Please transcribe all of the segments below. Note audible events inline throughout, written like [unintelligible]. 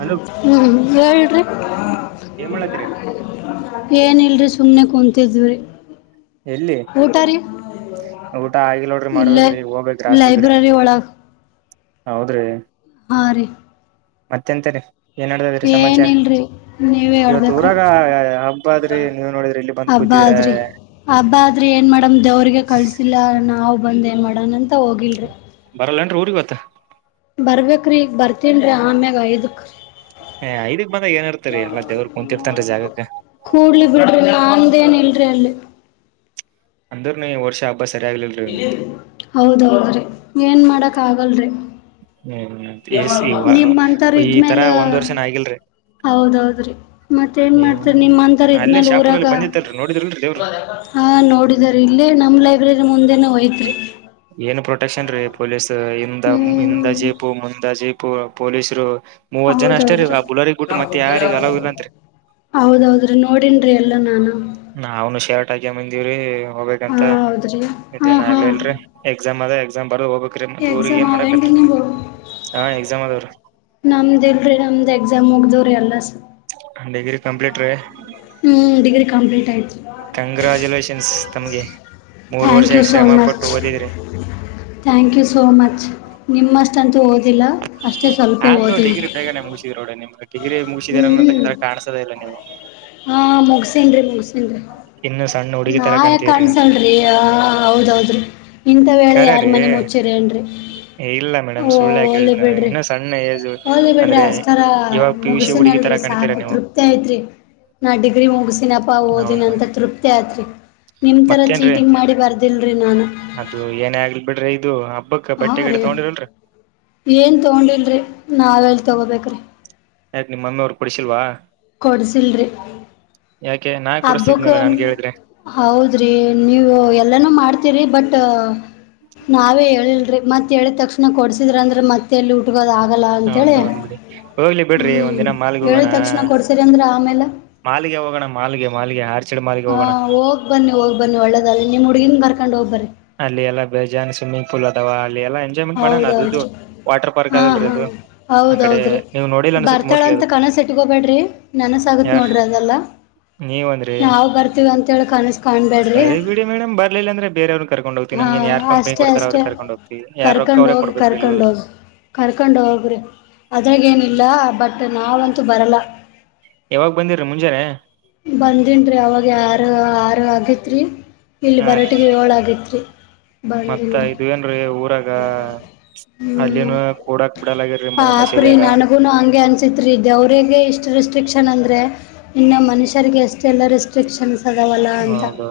Hello ಹ್ಮ್ ಹೇಳ್ರಿ. ಏನ್ ಮಾಡತ್ತೀರಿ ಏನಲ್ರಿ ಸುಮ್ಮ್ನೆ ಕುೂತಿದ್ವಿರೀ ಎಲ್ಲಿ ಊಟ ರೀ. ಊಟ ಆಗಿಲೋಡ್ರಿ ಇಲ್ಲೇ ಮಾಡ್ಬೇಕೇ್ರಿ ಹೋಗ್ಬೇಕೇ್ರ ಅಷ್ಟಲ್ ಕಡೆ ಲೈಬ್ರರಿ ಒಳಗೆ ಹೌದ್ರಿ. ಹಾಂ ರೀ ಮತ್ತೆಂತಾರಿ. ಏನ್ಡತಾದ್ರೀ ಸಮಾಚಾರ ಏನಿಲ್ರಿ ನೀವೇ ಇವತ್ ಹೇಳ್ಬೇಕ್ರಿ ಊರಾಗ ಹಬ್ಬ ಆದ್ರಿ ನೀವ್ ನೋಡಿದ್ರಿ ಇಲ್ಲಿ ಬಂದ್ ಕೂತಿ ರ. ಹಬ್ಬಾ ಆದ್ರಿ ಏನ್ ಮಾಡೇಡಮ್ ದೇವ್ರಿಗೆ ಕಳ್ಸಿಲ್ಲ ನಾವವು ಬಂದೇ ಮಾಡಣ ಅಂತ ಹೋಗಿಲ್ರಿ. [unintelligible] ಬರ್ಬೇಕ್ರೀ ಈಗ ಬರ್ತೀನ್ರೀ ಆಮ್ಯಾಗ ಐದಕ. ಏ ಐದಕ್ ಬಂದಾಗ ಏನ್ ಇರ್ತರಿ ಎಲ್ಲಾ ದೇವ್ರ ಕುಂತಿರ್ತನ್ರಿ ಜಾಗಕ್ಕ ಕೂಡ್ಲಿ ಬಿಡ್ರಿ ನಾಂದೇನ್ ಇಲ್ರಿ ಅಲ್ಲಿ. ಅಂದ್ರುನು ಈ ವರ್ಷ ಹ ಹೌದೌದ್ರಿ ಏನ್ ಮಾಡಕ್ ಆಗಲ್ರಿ. ಹ್ಮ್ [unintelligible] ಈ ತರಾ ಇದ್ಮೇಲೆ ಒಂದ್ ವರ್ಷನ ಆಗಿಲ್ರಿ. ಹೌದೌದ್ರಿ ಮತ್ತ ಏನ್ ಹ್ಮ್ ಮಾಡ್ತರಿ ನಿಮ್ಮ ಅಂತರ ಅಲ್ಲೇ ಇದ್ಮ್ಯಾಲ ಊರಾಗ. ಶಾಪುರಲ್ಲಿ ಬಂದಿತ್ತಲ್ರಿ ನೋಡಿದ್ರಲ್ರಿ ದೇವ್ರ ಹಾ ನೋಡಿದ ರ ಇಲ್ಲೇ ನಮ್ಮ ಲೈಬ್ರರಿ ಮುಂದೆ ಹೋಯ್ತ್ ರಿ. ಏನ್ ಪ್ರೊಟೆಕ್ಷನ್ ರೀ ಪೊಲೀಸ್ ಹಿಂದ ಹಿಂದ ಹ್ಮ್ ಜೀಪು ಮುಂದ ಜೀಪು ಪೊಲೀಸರು. ಮೂವತ್ ಜನ ಅಷ್ಟೇ ರೀ ಹೌದೌದ್ರಿ ಆ ಬುಲರಿಗ್ ಗುಟ್ಟು ಮತ್ತತ್ ಯಾರಗ ಅಲ ಇಲ್ಲಂರಿ. ಹೌದೌದ್ರಿ ನೋಡನ್ರರಿ ಎಲ್ಲಾ ನಾನು. ನ್ನು ಶರ್ಟ್ ಆಗ್ಯ ಬಂದಿವ್ರಿ. ಹಾ ಹೋಗ್ಬೇಕಂತ ಹೌದ್ರಿ ಹಾ ಇದೇನ ಹಾ ಆಗ್ಲಿ ಇಲ್ರರಿ ಎಕ್ಸಾಮ್ ಅದ. ಬರದ ಹೋಗ್ಬೇಕ್ರೀ ಮತ್ತ ಊರ್ಗ್ ಎಕ್ಸಾಮ್ ಏನ್ ಅವೇನ್ರಿ ಮಾಡಕತ್ರಿ. ನಿಮ್ವು ಹಾ ಎಕ್ಸಾಮ್ ಅದಾವ್ರಿ ನಮ್ದ ಇಲ್ರಿ ನಮ್ದ್ ಎಕ್ಸಾಮ್ ಹೋಗ್ದವ್ರಿ ಅಲ್ಲ. ಡಿಗ್ರಿ ಕಂಪ್ಲೀಟ್ ರೀ. ಹ್ಮ ಡಿಗ್ರಿ ಕಂಪ್ಲೀಟ್ ಆಯ್ತು. ಕಂಗ್ರಾಜುಲೇಷನ್ಸ್ ತಮಗೆ ಮೂರ್ ಥ್ಯಾಂಕ್ ವರ್ಷ ಯು ಸೋ ಶ್ರಮ ಮಚ್ ಪಟ್ಟು ಓದಿದ್ರಿ. ಥ್ಯಾಂಕ್ ಯು ಸೋ ಮಚ್ ನಿಮ್ಮಷ್ಟಂತೂ ಓದಿಲ್ಲ. ಅಷ್ಟೇ ಸ್ವಲ್ಪೇ ಆದ್ರೂ ಓದಿನಿ ಡಿಗ್ರಿ ಬೇಗನೆ ಮುಗಸಿದ್ರ ನೋಡಿ ನಿಮ್ ಡಿರಿ ಮುಗಿದೀರ ಹ್ಮ್ ಅನ್ನೋಂತ ಕಾಣಸದ ಇಲ್ಲ ನೀವು. ಹಾ ಮುಗಸೇನ್ ರಿ ಮುಗಸೇನ್ ರಿ. ಇನ್ನು ಸಣ್ಣ ಹುಡುಗಿ ನಾ ತರ ಯ ಕಾಣ್ತಿದ್ರಿ ನೀವು ಕಾಣಸಲ್ರಿ ಆ ಹೌದ್ ಹೌದ್ರಿ. ಇಂಥ ವೇಳೆ ಖರೆ ಯಾರು ರೀ ಮನೆ ಮುಚ್ಚಿರಿ ಏನುರಿ. ಇಲ್ಲ ಮೇಡಮ್ ಸುಳ್ಳು ಯಾಕ ಇನ್ನು ಸಣ್ಣ ಏಜ ಹೋಗ್ಲಿ ಬಿಡ್ರಿ ಅಂದ್ರೆ ಅಷ್ಟರ ಇವಾಗ ಪಿಯುಸಿ ಹುಡುಗಿ. ತರ ಮುಗಿಸಿನಲ್ರಿ ಕಾಣ್ತೀರಾ ಸಾಕು ನೀವು ತೃಪ್ತಿ ಐತ್ರಿ ನಾ ಡಿಗ್ರಿ ಮುಗಸಿನಪ್ಪಾ ಓದಿನ ನಾವೊಂದು ಅಂತ ತೃಪ್ತಿ. ತ್ರಿ ನಿಮ ತರ ಮತ್ತೇನ್ರೀ ಚೀಟಿಂಗ್ ಮಾಡಿ ಬರ್ದಿಲ್ರಿ ನಾನು. ಅದು ಏನೇ ಆಗ್ಲಿ ಬಿಡ್ರಿ ಇದು ಹಬ್ಬಕ್ ಹಾ ಬಟ್ಟೆ ರೀ ಗಿಟ್ಟೆ ತಗೊಂಡಿರಲ್ರಿ ಏನ್ ತಗೊಂಡಿಲ್ರಿ ನಾವಲ್ ತಗೋಬೇಕ್ರಿ. ಆಯ್ತತ್ ನಿಮ್ಮಿ ಅವ್ರರು ಕೊಡ್ಸಿಲ್ವ. ಕೊಡ್ಸಿಲ್ರಿ. ಯಾಕೆ ನಾ ಹಬ್ಬಕ್ ಕೊಡಿಸ್ತಿದ್ನಲ್ಲ ನನ್ಗೆ ಹೇಳಿದ್ರೆ ಹೌದ್ರಿ ನೀವು ಎಲ್ಲಾನೂ ಮಾಡ್ತೀರಿ ಬಟ್. ನಾವೇ ಹೇಳಲ್ರಿ ಮತ್ತೆ ಹೇಳಿದ ತಕ್ಷಣ ಕೊಡ್ಸಿದ್ರ ಅಂದ್ರೆ ಮತ್ತೆ ಎಲ್ಲಿ ಊಟ. ಹಗೋದ ಆಗಲ್ಲ ಅಂತೇಳಿ ಹೌದು ಬಿಡಿ ಹೋಗ್ಲಿ ಬಿಡ್ರಿ ಹ್ಮ್ ಒಂದಿನ ಹೇಳಿದ ತಕ್ಷಣ ಕೊಡ್ಸಿರಿ ಅಂದ್ರ ಆಮೇಲೆ. ಮಾಲಗೆ ಹೋಗೋಣ ಮಾಲ್ಗೆ ಮಾಲ್ಗೆ ಹ. ಹಾ ಹೋಗ್ ಬನ್ನಿ ಹೋಗ್ ಬನ್ನಿ ಒಳ್ಳೆದಾಗಲಿ ನಿಮ್ ಹುಡ್ಗಿನ್ ಬರ್ಕೊಂಡ್ ಹೋಗ್ಬರಿ. [unintelligible] ಎಲ್ಲ ಎಂಜಾಯ್ಮೆಂಟ್ ಮಾಡಣ ಅದುದು ಹೌದೌದ್ರಿ ವಾಟರ್ ಪಾರ್ಕ್ ಹಾ ಅಲ್ರಿ ಹಾ ಅದು ಆ ಕಡೆ ಹೌದೌದ್ರಿ ನೀವು ನೋಡಿ ಅನ್ಸೆ ಬರ್ತಾಳ ಮೋಸ್ಟ್ಲಿ. ಅಂತ ಅದು ಕನಸೆಟ್ಗೋಗಬೇಡ್ರಿ ನೆನಸ ಆಗತ್ ನೋಡ್ರಿ ಅಂದಲ್ಲಾ. ನೀವ್ಂದ್ರಿ ಕನಸು ಕಾಣ್ಬೇಡ್ರಿ ಸರಿ ಬಿಡಿ ಮೇಡಮ್ ಬರ್ಲಿಲ್ಲ ಅಂದ್ರೆ ಬೇರೆಯವ್ರ ಕರ್ೊಂಡ ಹೋಗ್ತಿ ನಮ ಏ ಯಾರ್ ಕಂಪನಿಡ್ತಾರೆ ಅವ್ರ ಕರ್ಕೊಂಡು ಹೋಗ್ತೀನಿ. ಕರ್ಕೊಂಡ ಹೋಗಿ ಕರ್ಕೊಂಡ ಹೋಗಿ ಕರ್ಕೊಂಡ ಹೋಗ್ರಿ ಅದ್ರಾಗ ಏನಿಲ್ಲ ಬಟ್. ಅದ ನಾವಂತೂ ಬರಲ್ಲ. ಯಾವಾಗ ಬಂದಿರಿ ಮುಂಜಾನೆ. ಬಂದನ್ ರೀ ಅವಾಗ ಆರು ಆರು ಆಗೈತ್ ರೀ ಇಲ್ಲಿ ಹಾ ಬರಟಿಗೆ ಏಳು ಆಗೈತ್ ರೀ. ಮತ್ತ ಇ ಏನ್ರೀ ಊರಾಗ ಅಲ್ಲಿನು ಕೂಡಕ್ ಬಿಡಲ್ಗರಿ ಮೈ. ಅಪ್ರೀ ನನಗುನು ಹಂಗೆ ಅನ್ಸಿತ್ ರಿ ದೇವ್ರಗೆ ಇಷ್ಟು ರಿಸ್ಟ್ರಿ ಕ್ಷ ಅಂದ್ರೆ ಇನ್ನು ಮನುಷರಿಗೆ ಅಷ್ಟೆಲ್ಲ ರೆಸ್ಟ್ರಿಕ್ಷನ್ಸ್. ಅದಾವಲ್ಲ ಅಂತ ಹೌದೌ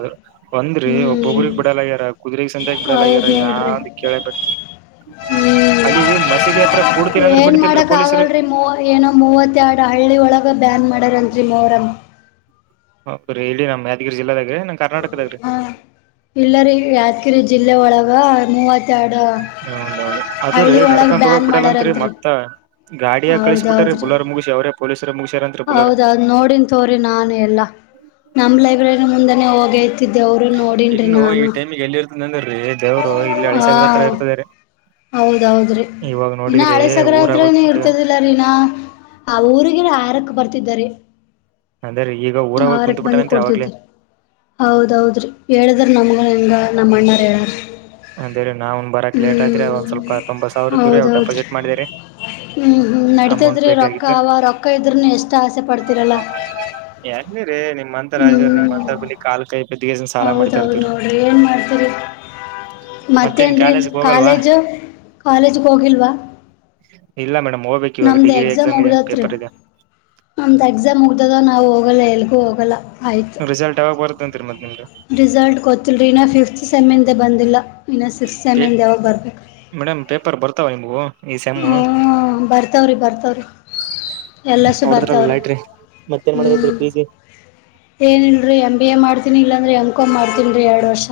ಒಂದ್ರಿ ಹ್ಮ್ ಒಬ್ಬೊಬ್ರಗ್ ಬಿಡಲ್ಗ್ಯಾರ ಕುದು್ರಗ್ ಸಂತೆಗ ಹೌದ್ ಬಿಡಲ್ಗ್ಯಾರ ನೋಡ್ರಿ ಯಾಂದ. ಕೆೇಳ ಹ್ಮ್ ಅದವಿ ಮಸೀದಿ ಹತ್ರ ಕೂಡ್ತೀರ ಅಂದ್ರೆ ಏನ್ ಬಿಡ್ತಿಲ್ರರಿ ಮಾಡಕ್ ಪೊಲೀಸರು. ಆಗಲ್ರಿ ಮೂವ ಏನೋ ಮೂವತ್ತೆರಡು ಹಳ್ಳಿ ಒಳಗೆ ಬ್ಯಾನ್ ಮಾಡೋರಂತಿ ಮೊರಂ. ಹರಿ ಹೇಳಿ ನಮ್ಮ್ ಯಾದಗಿರಿ ಜಿಲ್ಲೆಗ. ಹ ಎಲ್ಲರಿ ಯಾದಗಿರಿ ಜಿಲ್ಲೆ ಒಳಗ ಮೂವತ್ತ ಎರಡು. ಹೌದೌ ಅದ್ರೀ ನಡ್ಕೊಂಡ ಹೋಗಕ್ ಬಿಡಲ್ಲತ್ರಿ ಮಾಡ್ಯಾರಂತ್ರಿ ಮತ್ತ. ಗಾಡಿಯಾ ಕಳಿಸಿ ಬಿಟ್ಟರೀ ಬುಲರ್ ಮುಗಿಸಿ ಅವ್ರ ಪೊಲೀಸ್. ಹೌದೌ ನೋಡನ್ ತೋರಿ ನಾನೇ ಎಲ್ಲ ನಮ್ ಲೈಬ್ರರಿ ಮುಂದೆನೆೇ ಹೋಗೇ. ಇನ್ನು ಈ ಟೈಮಿಗೆ ಎಲ್ಲಿ ಇರ್ತದೆ ಅಂದ್ರೀ ದೇವರು ಇಲ್ಲಿ ಹಳಿ ಹಾ ಸಕರ ಹತ್ರ ಇರ್ತದಾರೆ. ಹೌದೌದ್ರಿ. ಇನ್ನ ಹಳೆ ಸಗರ ಊರಾಗ ಹೋಗಿ ಹತ್ರನ ಕುಂತಿದಾನ ಇರ್ತದಿಲ್ಲರಿನಾ ಆ ಊರಿಗ ಆರಕ್ ಬರ್ತ ತಿದರಿ ಅಂದ್ರ ಈಗ ಊರಾಗ ಹೋಗಿ [unintelligible] ಕುಂತ್ ಬಂದ್ ಬಿಟ್ಟಾನಂತ್ರಿ ಅವಾಗ್ಲೇ ಕುಡ್ತಿದ್ರರಿ ಹೌದೌದ್ರಿ ಹೇಳ [unintelligible] ನಮ್ಗ ಹೆಂಗ ನಮ್ಮ ಅಣ್ಣ ಹೇಳರೀ ಅಂದೇ ರಿ ನಾವುನ್ ಬರಕ್ ಲೇಟಾಯಿತ್ರಿ, ಆದ್ ಒಂದ್ ಸ್ವಲ್ಪ ತಂಬತ್ ಸಾವಿರ ಇದ್ದ್ರೀ ಅವ್ ಹೌದೌದ್ರಿ ಡೆಪಾಸಿಟ್ ಮಾಡೇರಿ. ಹ್ಮ್ ಹ್ಮ ನಡತದ್ರಿ ರೊಕ್ಕ ಅವ ರೊಕ್ಕ ಇದ್ರೂನು ಎಷ್ಟ ಆಸೆ ಪಡ್ತೀರಲ್ಲ. [unintelligible] ನಿಮ್ ಅಂತಾರ್ [unintelligible] ನಿಮ್ಂತ ಬುಲಿ ಕಾಲ್ ಕಾಯಿ ಬಿದ್ದಗಸಿ ಸಾಲ ಮಾಡ್ ತರ್ತೀತಿವಿ. ಮತ್ತೇನ್ರಿ ಕಾಲೇಜು ಕಾಲೇಜಗೆ ಹೋಗಿಲ್ವಾ. ಇಲ್ಲ ಮೇಡಮ್ ಹೋಗ್ಬೇಕು ಇವಾಗ ನಮ್ದ ಡಿಗ್ರಿ ಎಕ್ಸಾಮ್ ಇದೆ ಮುಗ್ದತ್ರರಿ ಪೇಪರ್ ಇದೆ ನಮ್ದ್ ಎಕ್ಸಾಮ್ ಮುಗ್ದದ ನಾವು ಹೋಗಲ್ಲ ಎಲ್ಲಿಗೂ ಹೋಗಲ್ ರಿಸಲ್ಟ್ ಯಾವಾಗ ಬರುತ್ತಂತ್ರಿ ನಿಮ್ದು ರಿಸಲ್ಟ್ ಗೊತಿಲ್ರಿ ಇನ್ನ ಫಿಫ್ತಿ ಸೆಮಿಂದೆ ಬಂದಿಲ್ಲ. ಇನ್ನ ಸಿಕ್ಸ್ತ್ ಪೇ ಸೆಮಿಂದ ಯಾವಾಗ ಮೇಡಮ್ ಪೇಪರ್ ಬರ್ತಾವ ನಿಮಗೂ. ಹುಂ ಬರ್ತವ್ರಿ ಬರ್ತವ್ರಿ. ಎಲ್ಲಸು ಹೊಡದ್ರಲ್ಲ ಬರ್ತಾವ್ರಿ. ಲೈಟ್ರಿ ಮತ್ತೇನ್ ಮಾಡ್ಬೇಕ್ರಿ ಹ್ಮ್ ಪಿ ಜಿ ಏನಲ್ರರಿ ಎಮ್ ಬಿ ಎ ಮಾಡ್ತೀನಿ ಇಲ್ಲಾಂದ್ರೆ ಎಮ್ ಕಂ ಮಾಡ್ತೀನ್ರೀ ಎರಡು ವರ್ಷ.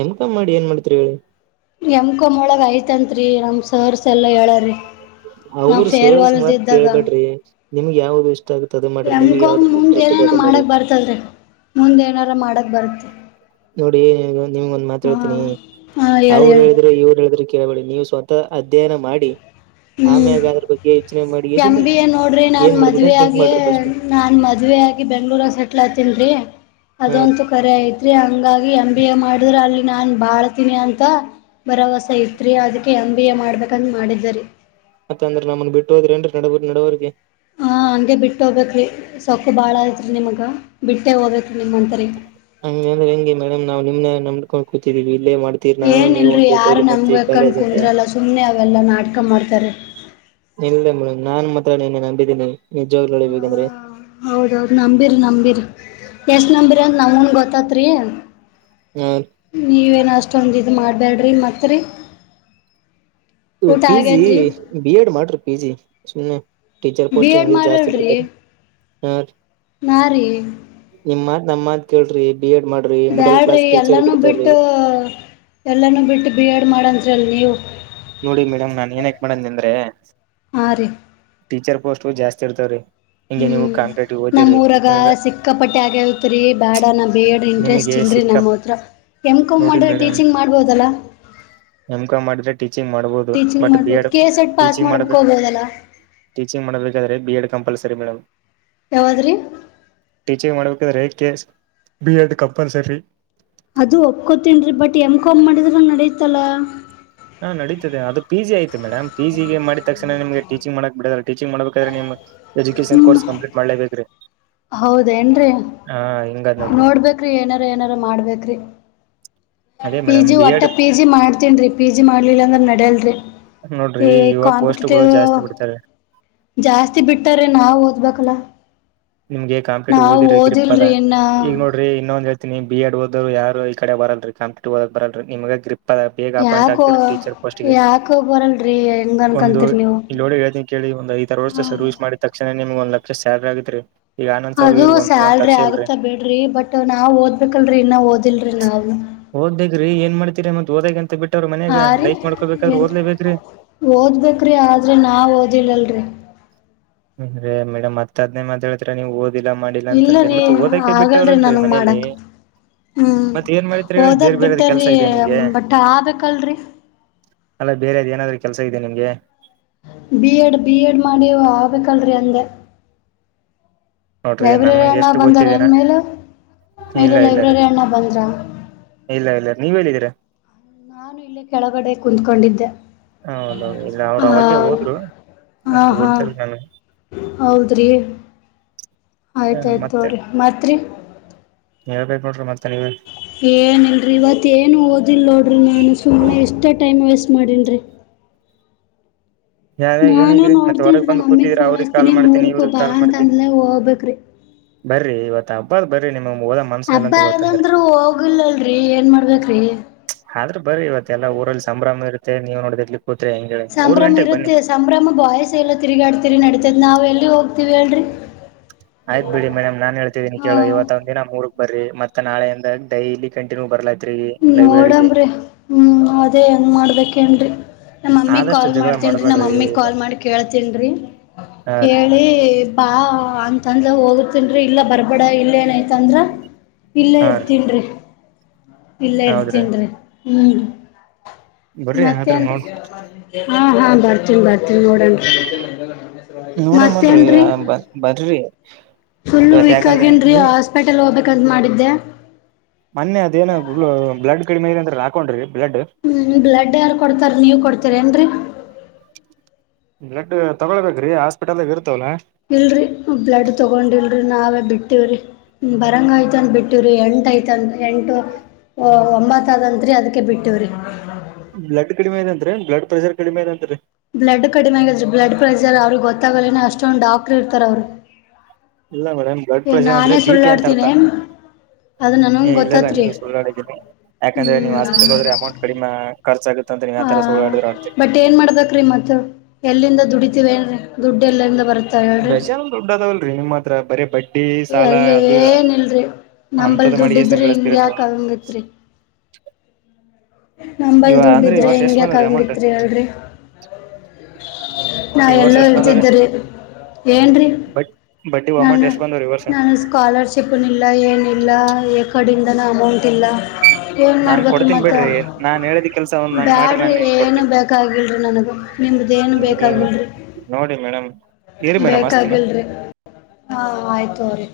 ಎಂ ಕಾಂ ಮಾಡಿ ಏನ್ ಮಾಡ್ತಿರಿ ಹೇಳಿ. ಎಂ ಕಾಂ ಓಳಗ ಐತಂತ್ರಿ ನಮ್ ಸರ್ಸ್ ಎಲ್ಲಾ ಹೇಳಾರಿ. ನಾವ್ ಅವರು ಸರ್ಸ ಫೇರ್ವಲ್ದ ಮತ್ ಕೇಳ್ಬೇಡ್ರಿ ನಿಮ್ಗೆ ಯಾವ್ದು ಆಗುತ್ತೆ ಅದು ಮಾಡ್ರಿ ಎಮ್ ನಿಮ್ಗ್ ಕಾಂ ಯಾವ್ದ್ರಲ್ಲಿ ಮುಂದ್ ಇಂಟ್ರೆಸ್ಟ್ ಇದೆ ಏನೇನ ಅದು ಮಾಡಿ ಮಾಡಕ್ ಬರ್ತದ್ರಿ ಮುಂದ್ ಏನಾರ ಮಾಡಕ್ ಬರತ್ತ ನೋಡಿ ನಿಮ್ಗ ಒಂದ್ ಮಾತ ಹೇಳ್ತೀನಿ ಹಾ ಹೇಳಿ ಅವ್ರ್ ಹೇಳಿ ಹೇಳಿದ್ರೆ ಇವ್ರು ಹೇಳಿದ್ರೆ ಕೇಳಬೇಡಿ. ಸ್ವತಃ ಅಧ್ಯಯನ ಮಾಡಿ ಆಮ್ಯಗಾರ ಬಗ್ಗೆ ಯೋಚನೆ ಮಾಡಿ ಎಮ್ ಎಸಿಂದ ಬಿ ಎ ನೋಡ್ರಿ ನಾನ್ ಏನ್ ಮದುವ ಮಾಡ್ಬೇಕಂತ ಥಿಂಕ್ ಆಗಿ ಮಾಡ್ರಿ ಫಸ್ಟ್ ನಾನ್ ಮದವಿ ಆಗಿ ಬೆಂಗ್ಳೂರಗ ಸೆಟ್ಲ್ ಆತ [unintelligible] ಹಾ ರೀ ಅದಂತೂ ಕರೆ ಐತ್ರಿ ಹಂಗಾಗಿ ಎ ಬಿ ಎ ಮಾಡ ಅಲ್ಲಿ ನಾನ್ ಬಾಳ್ತೀನಿ ಅಂತ ಭರವಸ ಇತ್ರಿ ಅದಕ್ಕೆ ಎಂ ಬಿ ಎ ಮಾಡ್ಬೇಕಂತ ಮಾಡಿದೆರಿ. ಮತ್ತ ಅಂದ್ರೆ ನಮ್ಮನ್ ಬಿಟ್ಟು ಹೋದಂದ್ರೆ ನಡ [unintelligible] ನಡವ್ರರಿಗೆ ಹ ಹಂಗೆ ಬಿಟ್ಟ ಹೋಗಬೇಕ್ರಿ ರೀ ಸೊಕ್ಕು ಬಾಳ ಐತ್ರಿ ನಿಮಗ. ಬಿಟ್ಟೇ ಹೋಗ್ಬೇ ಹಂಗಂದ್ರೆ ಹೆಂಗೆ ಮೇಡಮ್ ನಾವು ನಿಮ್ಮನೆ ನಂಬ್ಕೊಂಡು ಕೂತಿದೀವಿ. ಇಲ್ಲೇ ಮಾಡ್ತೀರಿ ನಾನು ನೀವು ಏನಿಲ್ರಿ ಒಂದೇ ಯಾರು ತೋಲಿ ನಮ್ಗೆ ಮಾಡ್ತೀವಿ ಬೆಕಂಡ್ ಕಾಲೇಜ್ ಅಂತ ಕುಂದ್ರಲ್ಲ ಸುಮ್ನೆ ಅವೆಲ್ಲ ನಾಟಕ ಮಾಡ್ತಾರೆ. ಇಲ್ಲೇ ಮಾ ನಾನ್ ಮಾತ್ರನಿನ್ನ ನಂಬಿದ್ದೀನಿ ಹಾ ನಿಜವಾಗಲೂಹೇಳ್ಬೇಕಂದ್ರೆ. ಹೌದೌದು ನಂಬಿರಿ ನಂಬಿರಿ ಎಷ್ಟ್ ನಂಬಿರಿ ಅಂತ ನಮನ್ ಗೊತ್ತತ್ರಿ ಹಾ ನೀವೇನ ಅಷ್ಟೊಂದು ಇದ್ ಮಾಡ್ಬ್ಯಾಡ್ರಿ ಮಾತ್ರಿ. ಪಿ ಜಿ ಬಿ ಎಡ್ ಮಾಡ್ರಿ ಪಿ ಜಿ ಸುಮ್ಮನೆ ಟೀಚರ್ ಬಿ ಪೋಸ್ಟ್ ಎಡ್ ಏಗಿದ್ರು ಜಾಸ್ತಿ ಮಾಡಲ್ರಿ ಬಿಡ್ತಾರೆ ಹರಿ ನಾ ರೀ ನಿಮ್ಮ ನಮ್ಮತ್ ಕೇಳ್ರಿ. ಬಿ ಎಡ್ ಮಾಡ್ರಿ ಮಿಡಲ್ ಬ್ಯಾಡ್ರಿ ಕ್ಲಾಸ್ ಟೀಚರ್ ಎಲ್ಲಾನೂ ಬಿಡ್ತಾರೀ ಬಿಟ್ಟು ಹೂ ಎಲ್ಲಾನೂ ಬಿಟ್ಟು ಬಿ ಎಡ್ ಮಾಡಂ [unintelligible] ನೋಡಿ ಮೇಡಮ್ ನಾನ್ ಏನ್ ಯಾಕ್ ಮಾಡನ್ ಅಂದ್ರೆ ಆರಿ ಟೀಚರ್ ಪೋಸ್ಟ್ ಜಾಸ್ತಿ ಇರ್ತವ ರೀ. ಹ್ಮ್ ನಮ ಊರಾಗ ಸಿಕ್ಕಾಪಟ್ಟಿ ಆಗ್ಯತ್ರಿ ಬೇಡ ನಾ ಬಿ ಎಡ್ ಇಂಟ್ರೆಸ್ಟ್ ನಿಮಗೆ ಇಂಗ ಸಿಕ್ಕಪ್ ನಮ್ಮ ಹತ್ರ ಎಮ್ ಕಾಂ ನೋಡಿ ಮಾಡದ್ರ ಮೇಡಮ್ ಟೀಚಿಂಗ್ ಮಾಡ್ಬೋದಲ್ಲ. ಎಂ ಕಾಂ ಮಾಡರಿ. ಟೀಚಿಂಗ್ ಮಾಡ್ಬಹುದು ಟೀಚಿಂಗ್ ಬಟ್ ಬಿ ಮಾಡ್ಬೋದು Ed K A set pass teaching ಮಾಡ್ಬೇಕು ಮಾಡಬೇಕ ಹೋಗ್ಬೋದಲ್ಲ ಟೀಚಿಂಗ್ ಮಾಡಬೇಕಾದ್ರೆ ಬಿ ಎಡ್ ಕಂಪಲ್ಸರಿ ಮೇಡಮ್. ಯಾವಾದ್ರೀ ಎ [unintelligible] ಕೆಸ್ ಬಿ ಎಡ್ ಕಂಪಲ್ಸರಿ ಅದು ಒಪ್ಕೋತನ್ರೀ ಬಟ್ ಎಮ್ ಕಮ್ ಮಾಡಿದ್ರ ನಡೀತಲ್ಲ. ಹಾ ನಡೀತದೆ ಅದು ಪಿ ಜಿ ಆಯ್ತು ಮೇಡಮ್ ಪಿ ಜಿ ಗೆ ಮಾಡಿದ ತಕ್ಷಣ ನಿಮಗೆ ಟೀಚಿಂಗ್ ಮಾಡಕ್ ಬಿಡದ ಟೀಚಿಂಗ್ ಮಾಡಬೇಕಾದ್ರೆ ನಿಮ ಎಜುಕೇಶನ್ ಕೋರ್ ಕಂಪ್ಲೀಟ್ ಮಾಡಲೇಬೇಕ್ರೀ. ಹೌದೇ ಏನ್ರಿ ಹಿಂಗದ್ ನೋಡ್ರಿ ನೋಡ್ಬೇಕ್ರಿ ಏನಾರ ಏನಾರ ಮಾಡ್ಬೇಕ್ರಿ ಅದೇ ಪಿ ಮೇಡಮ್ ಜಿ ಬಿ ಒಟ್ಟ ಎಡ್ ಪಿ ಜಿ ಮಾಡ್ತನ್ ರಿ ಪಿ ಜಿ ಮಾಡ್ಲಿಲ್ಲ ಅಂದ್ರ ನಡಿಯಲ್ರಿ ನೋಡ್ರಿ ಈ ಇವ ಪೋಸ್ಟ್ಗಳು ಕಾಂಪಿಟೇಟಿವ್ ಜಾಸ್ತಿ ಬಿಡ್ತಾರೆ ಜಾಸ್ತಿ ಬಿಡ್ತಾರೆ ನಾವ್ ಓದ್ಬೇಕಲ್ಲ ನಿಮ್ಗೆ ಕಂಪ್ಲೀಟ್ ನಾವ್ ಓದಿರಿ ಗ್ರಿಪ್ ಅದ ಓದಿಲ್ರಿ ಇನ್ನ ಈಗ ನೋಡ್ರಿ ಇನ್ನೊಂದು ಹೇಳ್ ಬಿ ಎಡ್ ಓದ್ವರು ಯಾರು ಈ ಕಡೆ ಬರಲ್ಲರರಿ ಕಂಪೇಟಟಿವ್ ಓದಕ್ ಬರಲ್ರಿ ನಿಮಗ ಗ್ರಿಪ್ ಈಗ ಅಪಾಯಿಂಟ್ ಯಾಕೋ ಆಗ್ತರ ಟೀಚರ್ ಪೋಸ್ಟ್ಗೆ ಯಾಕೋ ಬರಲ್ರಿ ಹೆಂಗ್ ಒಂದು ಅನ್ಕಂತೀರಿ ನೀವು ಇಲ್ ನೋಡಿ ಹೇಳ್ತಿ ಕೇಳಿ ಒಂದ್ ಐದ್ ಆರ್ ವರ್ಷ ಸರ್ವಿಸ್ ಮಾಡಿದ ತಕ್ಷಣೇ ನಿಮ್ ಒಂದ್ ಲಕ್ಷ ಸಲ್ಲಾರಿ ಆಗುತ್ತೆ ರಿ ಅದು ಸ್ಯಾಲ್ರಿ ಆಗುತ್ತ ಬಿಡ್ರಿ ಬಟ್ ನಾವ್ ಓದ್ಬೇಕಲ್ರರಿ ಇನ್ನ ಓದಿಲ್ರಿ ನಾವು ಓದ್ದೇಗ್ರಿ ಏನ್ ಮಾಡ್ತೀರಿ ಮತ್ ಓದಕ್ ಅಂತ ಬಿಟ್ಟವ್ರ ಹಾ ಮನೆಯಾಗ ರೀ ಲೈಫ್ ಮಾಡ್ಕೋಬೇಕಾದ್ರ ಏನ್ ಓದ್ಲೇ ಬೇಕ್ರಿ ಓದ್ಬೇಕ್ರಿ ಆದ್ರೆ ನಾವ್ ಓದಿಲ್ಲರಿ ಹ್ಮ ರ ಮೇಡಮ್ ಮತ್ ಅದ್ನೇ ಮಾತಾಡ್ತಿರ ನೀವು ಓದ್ ಹದಿಲ್ಲ ಮಾಡಿಲ್ಲಾ ಇಲ್ಲ ಅಂತಂದ್ರೆ ರೀ ಮತ್ತು ಓದಕ್ಕೆ ಆಗಲ್ರಿ ಬಿಟ್ಟವ್ರಲ್ರರಿ ನನಗ್ ಮನೇಲಿ ಮಾಡಕ್ ಹ್ಮ್ ಮತ್ತೆ ಏನ್ ಮಾಡಿತ್ರೆ ಹೇಳಿ ಓದಕ್ ಬೇರೆ ಬೇರೆದ್ ಕೆಲಸ ಬಿಟ್ಟಾರ್ರಿ ಇದಿಯ ನಿಮಗೆ ಬಟ್ ಆಬೇಕಲ್ರಿ ಅಲ್ಲ ಬೇರೆದ್ ಏನಾದ್ರೂ ಕೆಲ್ಸ ಇದಿಯ ನಿಮ್ಗೆ ಬಿ ಎಡ್ ಬಿ ಎಡ್ ಮಾಡಿ [unintelligible] ನೋಡ್ರಿ ನನ್ಗೆ ಎಷ್ಟು ಗೊತ್ತಿದೆನಾ ಮೇಲೆ ಇಲ್ಲ ಇಲ್ಲ ರೀ ಲೈಬ್ರರಿ ಅಣ್ಣ ಬಂದ್ರ ಇಲ್ಲ ಇಲ್ಲ ನೀವ್ ಹೇಳಿದೀರಾ ನಾನು ಇಲ್ಲಿ ಕೆಳಗಡೆ ಕುತ್ಕೊಂಡಿದ್ದೆ ಹೌದೌದು ಇಲ್ಲ ಅವ್ರು ಹ ಅವಾಗೆ ಹೋದ್ರು ಹಾ ಅಷ್ಟು ಹಾ ಗೊತ್ತಿಲ್ಲ ನನಗೆ ಹೌದ್ರಿ ಆಯ್ತಾಯ್ತ ಮತ್ತೆ ತೋರಿ ಮತ್ರಿ ಹೇಳ್ಬೇಕ್ ನೋಡ್ರಿ ಮತ್ತೆ ನೀವೆ ಏನಲ್ರರಿ ಇವತ್ ಏನು ಓದಿಲ್ಲ ನೋಡ್ರಿ ನಾನು ಸುಮ್ನೆ ಎಷ್ಟ್ ಟೈಮ್ ವೇಸ್ಟ್ ಮಾಡಿಲ್ರಿ ಏಯ್ ಏನಿಕ್ರಿ ಮತ್ತೆ ಹೊರಗ್ ರೀ ಬಂದ್ ನಮ್ಮ ಮಮ್ಮಿಗೆ ಕೂತಿದಿರ ಫೋನ್ ಅವ್ರಿಗೆ ಕಾಲ್ ಹಚ್ತೀನಿ ಮಾಡ್ತೀನಿ ಮೂರಕ್ಕೆ ಇವ್ರಗ್ ಬಾ ಕಾಲ್ ಮಾಡ್ತೀನಿ ಅಂತಂದ್ಲೆ ಹೋಗ್ಬೇಕ್ರಿ ಬರ್ರಿ ಇವತ್ ಹಬ್ಬದ ಬರ್ರಿ ನೀ ಹಬ್ಬ ಅಂದ್ರರು ಹೋಗಿಲ್ಲಲ್ರರಿ ಏನ್ ಮಾಡ್ಬೇಕ್ರಿ ಬರರಿ ಇವತ್ತು ಎಲ್ಲ ಊರಲ್ಲಿ ಸಂಭ್ರಮ ಇರುತ್ತೆ ನೀವು ನೋಡಿದ್ರ ಇಲಿ ಕೂತ್ರಿ ಹೆಂಗೆ ಹೇಳಿ ಮೂರ್ ಸಂಭ್ರಮ ಗಂಟೆ ಸಂಭ್ರಮ ಬಾಯಸ ಎಲ್ಲ ತಿರುಗಾಡ್ ತಿರಿ ನಡೀತದ್ ನಾವು ಎಲ್ಲಿ ಹೋಗ ಆಯ್ತ್ ಬಿಡಿ ಮೇಡಮ್ ನಾನ್ ಹೇಳ್ತಿದ್ದೀನಿ ಹಾ ಕೇಳೋ ಇವತ್ತು ಒಂದ ದಿನ ನಮ್ ಊರುಗ್ ಬರ್ರ ಮತ್ತ ನಾಳೆಯಿಂದ ಡೈಲಿ ಕಂಟಿನ್ಯೂ ಬರ್ಲ ನೋಡನ್ರಿ ಹ್ಮ್ ಅದೇ ಏನ್ ಮಾಡ್ಬೇಕ್ ಹೇಳ್ರಿ ನಮ್ಮಮ್ಮಿ ಆದಷ್ಟು ಕಾಲ್ ಜಗಳ ಮಾಡ್ತನ್ ರಿ ಮಾಡ್ಬೇಡ್ರಿ ನಮ್ಮಮ್ಮಿ ಕಾಲ್ ಮಾಡಿ ಕೇಳ್ತನ್ ಹಾ ರೀ ಕೇಳಿ ಬಾ ಹಾ ಅಂತಂದ ಹೋಗತನ್ರಿ ಇಲ್ಲ ಬರ್ಬೇಡ ಇಲ್ಲ ಏನಯತಂದ್ರ ಇಲ್ಲೆ ಹಾ ರೀ ಇರ್ತೀನ್ ರಿ ಇಲ್ಲೆ ಹೌದ್ರಿ ಇರ್ತೀನ್ರಿ ಹ್ಮ್ ಬರ್ರಿ ಮತ್ತೆ ಆದ್ರ ಏನ್ರಿ ನೋಡ್ ಹಾ ಹಾ ಬರ್ತೀನಿ ಬರ್ತಿ ನೋಡಣ ನೋಡಮಲ್ರಿ ಮತ್ತೇನ್ ರಿ ಬರ್ರಿ ಫುಲ್ ಇವತ್ ವೀಕ್ ಯಾಕಂದ್ರೆ ಆಗೇನ್ರರಿ ನೀ ಹಾಸ್ಪಿಟಲ್ ಹೋಗ್ಬೇಕಂತ್ ಮಾಡಿದ್ದೆ ಮೊನ್ನೆ ಅದೇನೋ ಬ್ಲಡ್ ಕಡಿಮೆ ಇದೆ ಅಂದ್ರ ಹಾಕೊಂಡ್ರಿ ಬ್ಲಡ್ ಹ್ಮ ಬ್ಲಡ್ ಯಾರು ಕೊಡ್ತಾರ ನೀವು ಕೊಡ್ತೀರಿ ಏನ್ರರಿ ಬ್ಲಡ್ ತಗೊಳ್ಬೇಕ್ರಿ ಹಾಸ್ಪಿಟಲ್ದಾಗ ಇರ್ತವಲ್ಲಾ ಇಲ್ರರಿ ಬ್ಲಡ್ ತಗೊಂಡಿಲ್ರಿ ನಾವೇ ಬಿಟ್ಟವ್ರಿ ಬರಂಗಯ್ತನ್ ಬಿಟ್ಟಿವವ್ರಿ [unintelligible] ಎಂತ ಐತ್ ಎಂಟು ಒಂಬತ್ತ ಆದಂತ್ರಿ ಅದಿಕ್ಕೆ ಬಿಟ್ಟವ್ರಿ ಬ್ಲಡ್ ಕಡಿಮೆ ಇದಂತ್ರಿ ಬ್ಲಡ್ ಪ್ರೆಷರ್ ಕಡಿಮೆ ಇದೆಂತ್ರಿ ಬ್ಲಡ್ ಕಡಿಮೆ ಆಗಿದರು ಬ್ಲಡ್ ಪ್ರೆಷರ್ ಅವ್ರ ಗೊತ್ತಾಗಲೇನ ಅಷ್ಟೊಂದು ಡಾಕ್ಟ್ರರ್ ಇರ್ತಾರ ಅವ್ರು ಇಲ್ಲ ಮೇಡಮ್ ಬ್ಲಡ್ ಏ ಪ್ರೆಷರ್ ಅಂದ್ರೆ ನಾನೇ ಬಿ ಪಿ ಅಂತರ್ಥ ಸುಳ್ಳಾಡ್ತೀನಿ ಅದು ಏ ನನಂಗೆ ಇಲ್ಲಲ್ಲ ಗೊತ್ತತ್ರಿ ನೀವು ಸುಳ್ಳಾಡಿ ಯಾಕಂದ್ರೆ ನೀವು ಹ್ಮ್ ಹಾಸ್ಪಿಟಲ್ಗೆ ಹೋದ್ರೆ ಅಮೌಂಟ್ ಕಡಿಮೆ ಖರ್ಚ್ ಆಗುತ್ ಹ ಬಟ್ ಏನ್ ಮಾಡ್ಬೇಕ್ ರೀ ಮತ್ತೆ ಎಲ್ಲಿಂದ ದುಡಿ ದುಡ್ಡು ಎಲ್ಲರಿಂದ ಬರುತ್ತೆ ಬಸಾನ್ ದುಡ್ಡ ಅದಾವಲ್ರಿ ನಿಮ್ ಮಾತ್ರ ಬರೀ ಬಟ್ಟೆ ಅಡ್ಡಿ ಸಾಲ ಎಲ್ಲಿ ಅದು ಏನಿಲ್ರಿ ನಂಬಲ್ ಹಂತದು ಮಾಡಿ ದುಡ್ಡಿದ್ರಿ ಸಂಗ್ರಹಿಸ್ತಾಯಿರೋದು ಹಿಂಗ್ಯಾಕ ಆಗಂಗತ್ರಿ ನಂಬಲ್ ಅಂದ್ರೆ ಈ ದುಡ್ಬಿದ್ರ ವರ್ಷ ಎಷ್ಟ್ ಬಂದವ್ರಿ ಅಮೌಂಟ್ ಹೆಂಗ್ಯಾಕಂಗಿತ್ರಿ ಹೇಳ್ರಿ ನಾ ಈ ವರ್ಷ ಎಲ್ಲೋ ಎಷ್ಟ್ ಬಂದವ್ರಿ ಇಳ್ತಿದ್ದರಿ ಏನ್ರರಿ ಬಟ್ ಬಡ್ಡಿ ಅಮೌಂಟ್ ನಾನು ಎಷ್ಟ್ ಬಂದವ್ರಿ ಈ ವರ್ಷ ನಾನು ಸ್ಕಾಲರ್ಶಿಪ್ನ ಇಲ್ಲ ಏನಿಲ್ಲ ಕಡಿಂದನ ಅಮೌಂಟ್ ಇಲ್ಲ ಏನು ನಾನ್ ಮಾಡ್ಬೇಕ್ರೀ ಕೊಡ್ತೀನ್ ಮತ್ತ ಬಿಡ್ರಿ ನಾನ್ ಹೇಳಿದ ಕೆಲ್ಸ ಒಂದ್ ನಂಗ್ ಮಾಡ್ರಿ ಬ್ಯಾಡ್ರಿ ನಾನ್ ನಿಮ್ಗ್ ಏನು ಕೊಡ್ತೀನಿ ಬೇಕಾಗಿಲ್ರಿ ನನಗ ನಿಮ್ದೇಏನ್ ನೀವು ಬೇಕಾಗಿಲ್ರಿ ನೋಡಿ ಮೇಡಮ್ ಇರಿ ಮೇಡಮ್ ಹಸ್ತೀನಿ ಬೇಕಾಗಿಲ್ರಿ ಹಾ ಆಯ್ತರಿ